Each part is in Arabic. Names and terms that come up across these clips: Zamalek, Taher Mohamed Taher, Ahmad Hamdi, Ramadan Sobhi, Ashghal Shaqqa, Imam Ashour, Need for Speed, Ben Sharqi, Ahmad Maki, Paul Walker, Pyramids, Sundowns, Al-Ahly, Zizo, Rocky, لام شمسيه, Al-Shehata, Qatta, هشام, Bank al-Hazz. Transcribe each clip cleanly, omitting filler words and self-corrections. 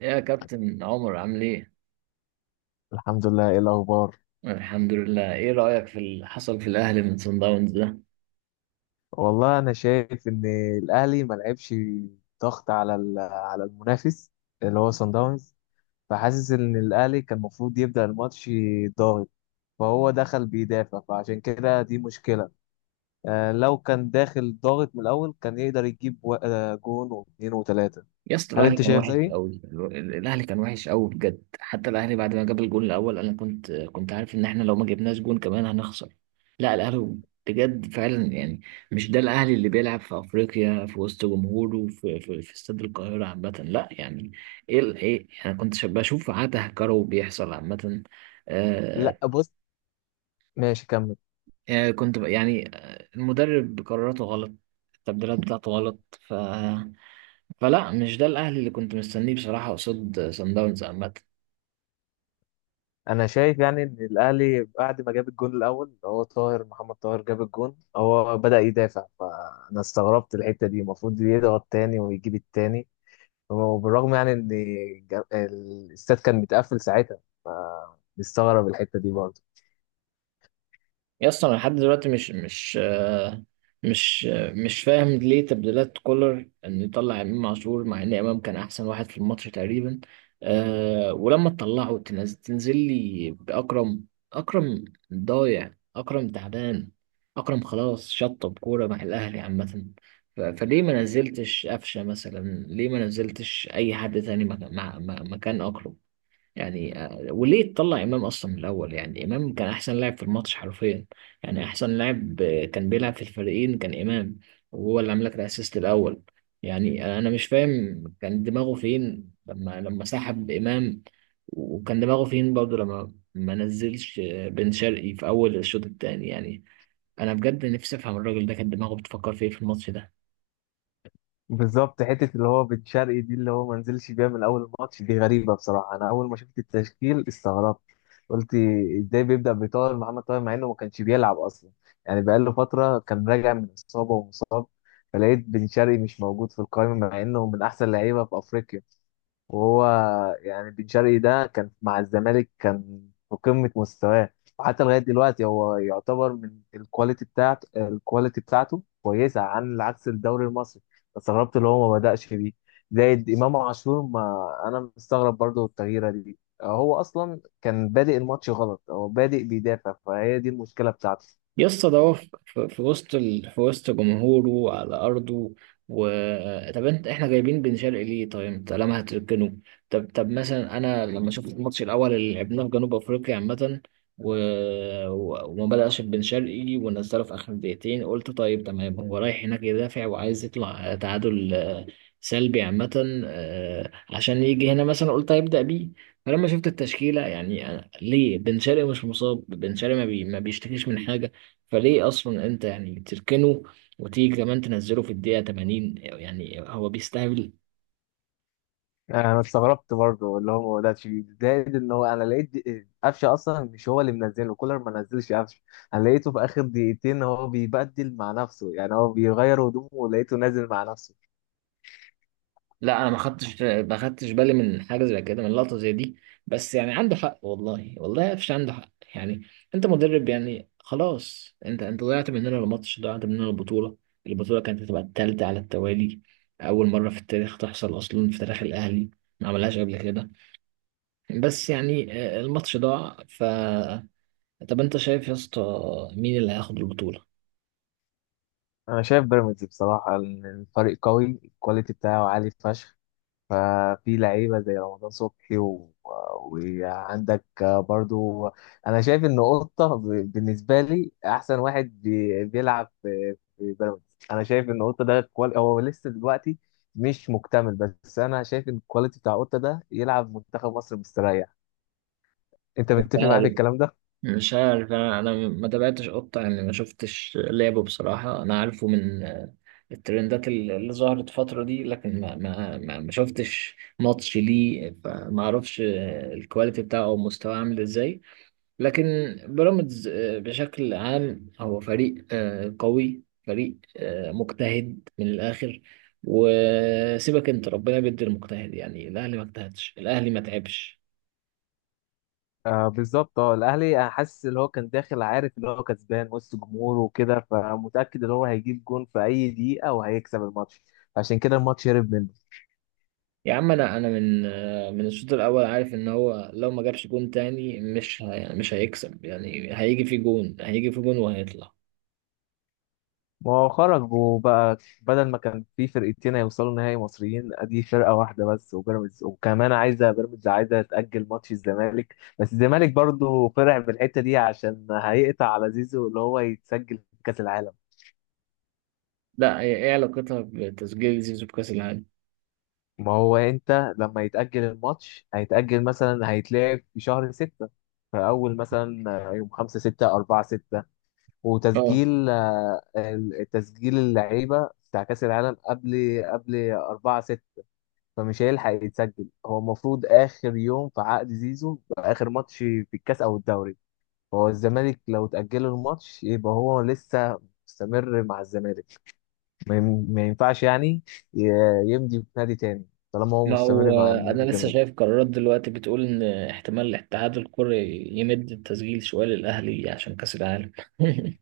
يا كابتن عمر عامل ايه؟ الحمد لله، ايه الاخبار؟ الحمد لله، ايه رأيك في اللي حصل في الأهلي من صن داونز ده؟ والله انا شايف ان الاهلي ما لعبش ضغط على المنافس اللي هو صن داونز. فحاسس ان الاهلي كان المفروض يبدا الماتش ضاغط، فهو دخل بيدافع، فعشان كده دي مشكله. لو كان داخل ضاغط من الاول كان يقدر يجيب جون واثنين وثلاثه. يا اسطى، هل الأهلي انت كان شايف وحش زيي؟ قوي. الأهلي كان وحش قوي بجد. حتى الأهلي بعد ما جاب الجون الأول، أنا كنت عارف إن إحنا لو ما جبناش جون كمان هنخسر. لا، الأهلي بجد فعلا، يعني مش ده الأهلي اللي بيلعب في أفريقيا في وسط جمهوره في استاد القاهرة عامة. لا يعني ايه أنا كنت بشوف عته كرو بيحصل عامة. آه، لا بص، ماشي كمل. يعني كنت يعني المدرب قراراته غلط، التبديلات بتاعته غلط. فلا، مش ده الاهلي اللي كنت مستنيه بصراحة قصاد سان داونز عامة. انا شايف يعني ان الاهلي بعد ما جاب الجون الاول اللي هو طاهر محمد طاهر، جاب الجون هو بدأ يدافع، فانا استغربت الحتة دي، المفروض يضغط تاني ويجيب التاني. وبالرغم يعني ان الاستاد كان متقفل ساعتها، فنستغرب الحتة دي برضه. يا اسطى، انا لحد دلوقتي مش فاهم ليه تبديلات كولر انه يطلع امام عاشور، مع ان امام كان احسن واحد في الماتش تقريبا. أه، ولما تطلعه، تنزل لي باكرم؟ اكرم ضايع، اكرم تعبان، اكرم خلاص شطب كوره مع الاهلي عامه. فليه ما نزلتش قفشه مثلا، ليه ما نزلتش اي حد تاني مكان اكرم؟ يعني وليه تطلع امام اصلا من الاول؟ يعني امام كان احسن لاعب في الماتش حرفيا. يعني احسن لاعب كان بيلعب في الفريقين كان امام، وهو اللي عمل لك الاسيست الاول. يعني انا مش فاهم كان دماغه فين لما سحب امام، وكان دماغه فين برضه لما ما نزلش بن شرقي في اول الشوط الثاني. يعني انا بجد نفسي افهم الراجل ده كان دماغه بتفكر في ايه في الماتش ده. بالظبط حته اللي هو بن شرقي دي اللي هو ما نزلش بيها من اول الماتش دي غريبه، بصراحه انا اول ما شفت التشكيل استغربت، قلت ازاي بيبدا بطاهر محمد طاهر مع انه ما كانش بيلعب اصلا، يعني بقاله فتره كان راجع من اصابه ومصاب. فلقيت بن شرقي مش موجود في القائمه مع انه من احسن لعيبه في افريقيا، وهو يعني بن شرقي ده كان مع الزمالك كان في قمة مستواه، وحتى لغاية دلوقتي هو يعتبر من الكواليتي بتاعته، الكواليتي بتاعته كويسة عن عكس الدوري المصري. استغربت اللي هو ما بدأش بيه. زائد إمام عاشور، ما أنا مستغرب برضو التغييرة دي، هو أصلا كان بادئ الماتش غلط، هو بادئ بيدافع فهي دي المشكلة بتاعته. يسطا، ده هو في وسط في وسط جمهوره على أرضه. و طب انت، احنا جايبين بن شرقي ليه؟ طيب انت لما هتركنه؟ طب مثلا، انا لما شفت الماتش الاول اللي لعبناه في جنوب افريقيا عامة، و... وما بدأش بن شرقي ونزله في اخر دقيقتين، قلت طيب تمام هو رايح هناك يدافع وعايز يطلع تعادل سلبي عامة، عشان يجي هنا مثلا، قلت هيبدأ بيه. فلما شفت التشكيلة، يعني ليه بن شرقي مش مصاب، بن شرقي ما بيشتكيش من حاجة، فليه اصلا انت يعني تركنه؟ وتيجي كمان تنزله في الدقيقه 80، يعني هو بيستهبل. انا استغربت برضه اللي هو ده شيء. زائد ان هو انا لقيت قفشه اصلا مش هو اللي منزله، كولر ما نزلش قفشه. انا لقيته في اخر دقيقتين هو بيبدل مع نفسه، يعني هو بيغير هدومه ولقيته نازل مع نفسه. لا، انا ما خدتش بالي من حاجه زي كده، من لقطه زي دي، بس يعني عنده حق، والله والله قفش عنده حق. يعني انت مدرب، يعني خلاص، انت ضيعت مننا الماتش، ضيعت مننا البطوله. البطوله كانت هتبقى الثالثه على التوالي، اول مره في التاريخ تحصل اصلا في تاريخ الاهلي، ما عملهاش قبل كده. بس يعني، الماتش ضاع. طب انت شايف يا اسطى مين اللي هياخد البطوله؟ انا شايف بيراميدز بصراحه، إن الفريق قوي، الكواليتي بتاعه عالي فشخ. ففي لعيبة زي رمضان صبحي وعندك برضو، أنا شايف إن قطة بالنسبة لي أحسن واحد بيلعب في في بيراميدز. أنا شايف إن قطة ده هو لسه دلوقتي مش مكتمل، بس أنا شايف إن الكواليتي بتاع قطة ده يلعب منتخب مصر مستريح. أنت مش متفق معايا في عارف الكلام ده؟ مش عارف انا ما تابعتش قطة، يعني ما شفتش لعبه بصراحة، انا عارفه من الترندات اللي ظهرت الفترة دي، لكن ما شفتش ماتش ليه، فما اعرفش الكواليتي بتاعه او مستواه عامل ازاي. لكن بيراميدز بشكل عام هو فريق قوي، فريق مجتهد من الاخر، وسيبك انت ربنا بيدي المجتهد. يعني الاهلي ما اجتهدش، الاهلي ما تعبش. آه بالظبط. اه الاهلي انا حاسس اللي هو كان داخل عارف اللي هو كسبان وسط جمهوره وكده، فمتاكد ان هو هيجيب جون في اي دقيقه وهيكسب الماتش، عشان كده الماتش هرب منه. يا عم، انا من الشوط الاول عارف ان هو لو ما جابش جون تاني مش يعني مش هيكسب. يعني هيجي في جون، هيجي في جون، وهيطلع. ما هو خرجوا بقى، بدل ما كان في فرقتين هيوصلوا نهائي مصريين ادي فرقه واحده بس وبيراميدز، وكمان عايزه بيراميدز عايزه تاجل ماتش الزمالك، بس الزمالك برضو فرح بالحته دي عشان هيقطع على زيزو اللي هو يتسجل في كاس العالم. لا، ايه علاقتها بتسجيل زيزو بكاس العالم؟ ما هو انت لما يتاجل الماتش هيتاجل مثلا هيتلعب في شهر ستة، فاول مثلا يوم خمسة ستة أربعة ستة. اه، وتسجيل تسجيل اللعيبة بتاع كأس العالم قبل 4، فمش هيلحق يتسجل. هو المفروض اخر يوم في عقد زيزو يبقى اخر ماتش في الكاس او الدوري، فهو الزمالك لو تأجله الماتش يبقى هو لسه مستمر مع الزمالك، ما ينفعش يعني ي- يمضي في نادي تاني طالما هو ما مستمر هو مع انا النادي لسه الزمالك. شايف قرارات دلوقتي بتقول ان احتمال الاتحاد الكوري يمد التسجيل شويه للاهلي عشان كاس العالم.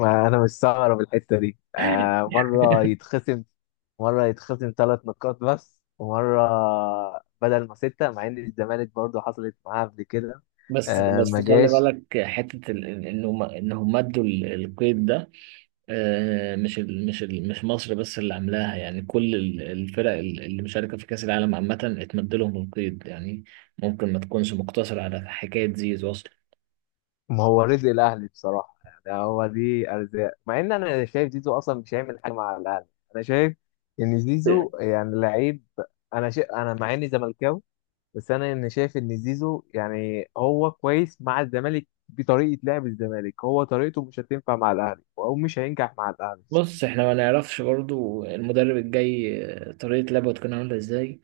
انا مستغرب الحته دي، مره يتخصم، مره يتخصم ثلاث نقاط بس، ومره بدل ما سته، مع ان الزمالك برضه حصلت معاه قبل كده. بس بس ما خلي جاش. بالك، حته ال- ال- انه ما- انهم مدوا القيد ده. مش مصر بس اللي عاملاها، يعني كل الفرق اللي مشاركة في كأس العالم عامة اتمد لهم القيد. يعني ممكن ما تكونش مقتصرة على حكاية زيزو أصلا. ما هو رزق الاهلي بصراحه، يعني هو دي ارزاق. مع ان انا شايف زيزو اصلا مش هيعمل حاجه مع الاهلي، انا شايف ان زيزو يعني لعيب. انا مع اني زملكاوي بس انا ان شايف ان زيزو يعني هو كويس مع الزمالك بطريقه لعب الزمالك، هو طريقته مش هتنفع مع الاهلي او مش هينجح مع الاهلي. بص، احنا ما نعرفش برضو المدرب الجاي طريقة لعبه هتكون عاملة ازاي،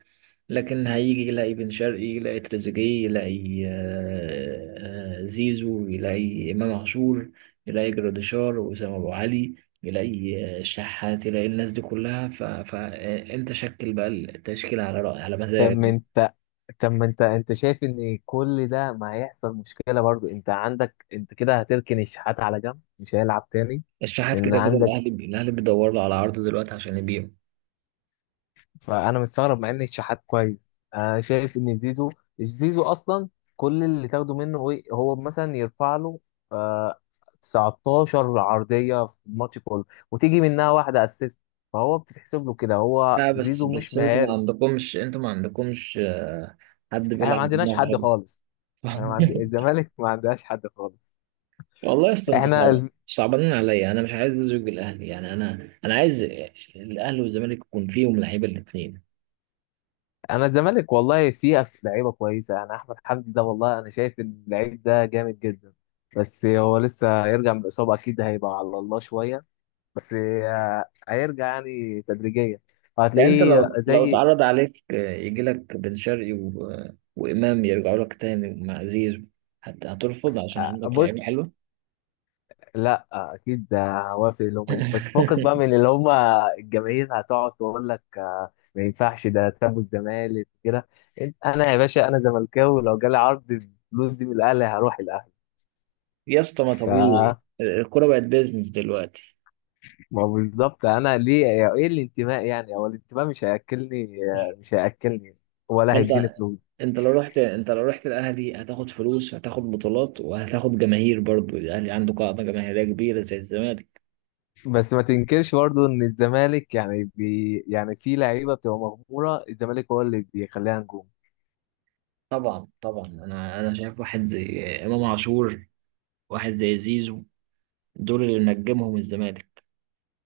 لكن هيجي يلاقي بن شرقي، يلاقي تريزيجيه، يلاقي زيزو، يلاقي إمام عاشور، يلاقي جراديشار وأسامة أبو علي، يلاقي الشحات، يلاقي الناس دي كلها، فأنت شكل بقى التشكيل على رأي على طب مزاجك. ما انت طب ما انت انت شايف ان كل ده ما هيحصل مشكله برضو؟ انت عندك انت كده هتركن الشحات على جنب مش هيلعب تاني. الشحات ان كده كده الأهلي عندك، الأهلي بيدور له على عرض دلوقتي عشان يبيعه. فانا مستغرب مع ان الشحات كويس، انا شايف ان زيزو اصلا كل اللي تاخده منه ايه، هو مثلا يرفع له آه 19 عرضيه في الماتش كله وتيجي منها واحده اسيست، فهو بتتحسب له كده. هو لا، بس زيزو مش بس انتوا ما مهاري. عندكمش انتوا ما عندكمش حد احنا بيلعب ما عندناش بدماغ. حد خالص. احنا ما عند... الزمالك ما عندهاش حد خالص. والله يا اسطى، انت احنا صعب ال... صعبانين عليا، انا مش عايز ازوج الاهلي. يعني انا عايز الاهلي والزمالك يكون فيهم لعيبه الاثنين. انا الزمالك والله فيها في لعيبه كويسه، انا احمد حمدي ده والله انا شايف إن اللعيب ده جامد جدا، بس هو لسه يرجع من الاصابه اكيد هيبقى على الله شويه، بس هيرجع يعني تدريجيا يعني انت، وهتلاقيه لو زي. اتعرض عليك يجي لك بن شرقي وامام يرجعوا لك تاني مع زيزو، هترفض عشان عندك لعيبه بص، حلوه؟ لا اكيد هوافق لهم، بس فكك بقى من اللي هم، الجماهير هتقعد تقول لك ما ينفعش ده سابوا الزمالك كده. انا يا باشا انا زملكاوي، لو جالي عرض الفلوس دي من الاهلي هروح الاهلي. يا اسطى، ما ف طبيعي الكوره بقت بيزنس دلوقتي. ما هو بالظبط. انا ليه؟ ايه الانتماء يعني؟ هو الانتماء مش هياكلني، مش هياكلني ولا ما هيديني انت فلوس. انت لو رحت انت لو رحت الاهلي، هتاخد فلوس، هتاخد بطولات، وهتاخد جماهير، برضو الاهلي عنده قاعده جماهيريه كبيره زي الزمالك. بس ما تنكرش برضو ان الزمالك يعني يعني في لعيبه بتبقى مغموره، الزمالك هو اللي بيخليها نجوم. طبعا طبعا، انا شايف واحد زي امام عاشور، واحد زي زيزو، دول اللي نجمهم الزمالك.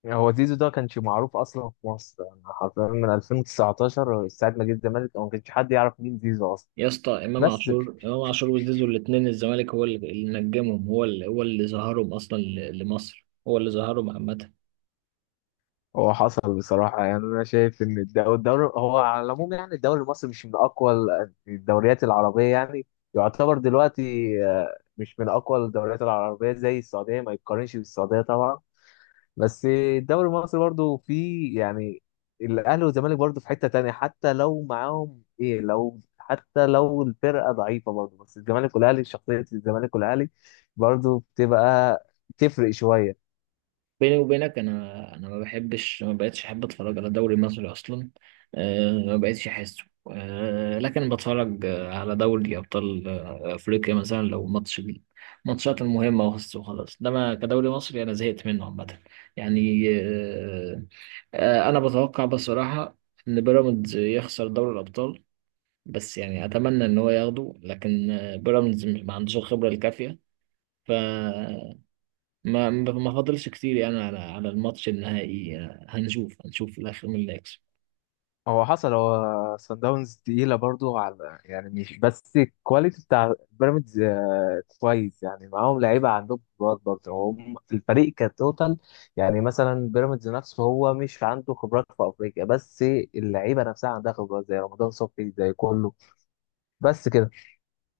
يعني هو زيزو ده كانش معروف اصلا في مصر، يعني حرفيا من 2019 ساعه ما جه الزمالك أو ما كانش حد يعرف مين زيزو اصلا. يا اسطى، امام بس عاشور امام عاشور وزيزو الاثنين، الزمالك هو اللي نجمهم، هو اللي ظهرهم اصلا لمصر، هو اللي ظهرهم عامه. هو حصل بصراحه، يعني انا شايف ان الدوري هو على العموم، يعني الدوري المصري مش من اقوى الدوريات العربيه يعني، يعتبر دلوقتي مش من اقوى الدوريات العربيه زي السعوديه، ما يتقارنش بالسعوديه طبعا. بس الدوري المصري برضو فيه يعني الاهلي والزمالك، برضو في حتة تانية، حتى لو معاهم ايه، لو حتى لو الفرقة ضعيفة برضو، بس الزمالك والاهلي شخصية الزمالك والاهلي برضو بتبقى تفرق شوية. بيني وبينك، انا ما بقتش احب اتفرج على دوري مصري اصلا. أه، ما بقتش احسه. أه لكن بتفرج على دوري ابطال افريقيا، مثلا لو ماتش ماتشات المهمه، وخلاص وخلاص. انما كدوري مصري، انا زهقت منه عامه. يعني، أه آه، انا بتوقع بصراحه ان بيراميدز يخسر دوري الابطال. بس يعني، اتمنى ان هو ياخده، لكن بيراميدز ما عندوش الخبره الكافيه. ما فاضلش كتير، يعني على الماتش النهائي هنشوف في الاخر مين اللي هيكسب. هو حصل هو سان داونز تقيلة برضو، على يعني مش بس الكواليتي بتاع بيراميدز كويس، يعني معاهم لعيبة، عندهم خبرات برضو، هم الفريق كتوتال، يعني مثلا بيراميدز نفسه هو مش عنده خبرات في أفريقيا بس، اللعيبة نفسها عندها خبرات زي رمضان صبحي زي كله. بس كده.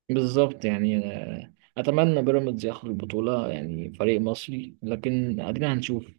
بالظبط، يعني اتمنى بيراميدز ياخد البطوله، يعني فريق مصري، لكن ادينا هنشوف.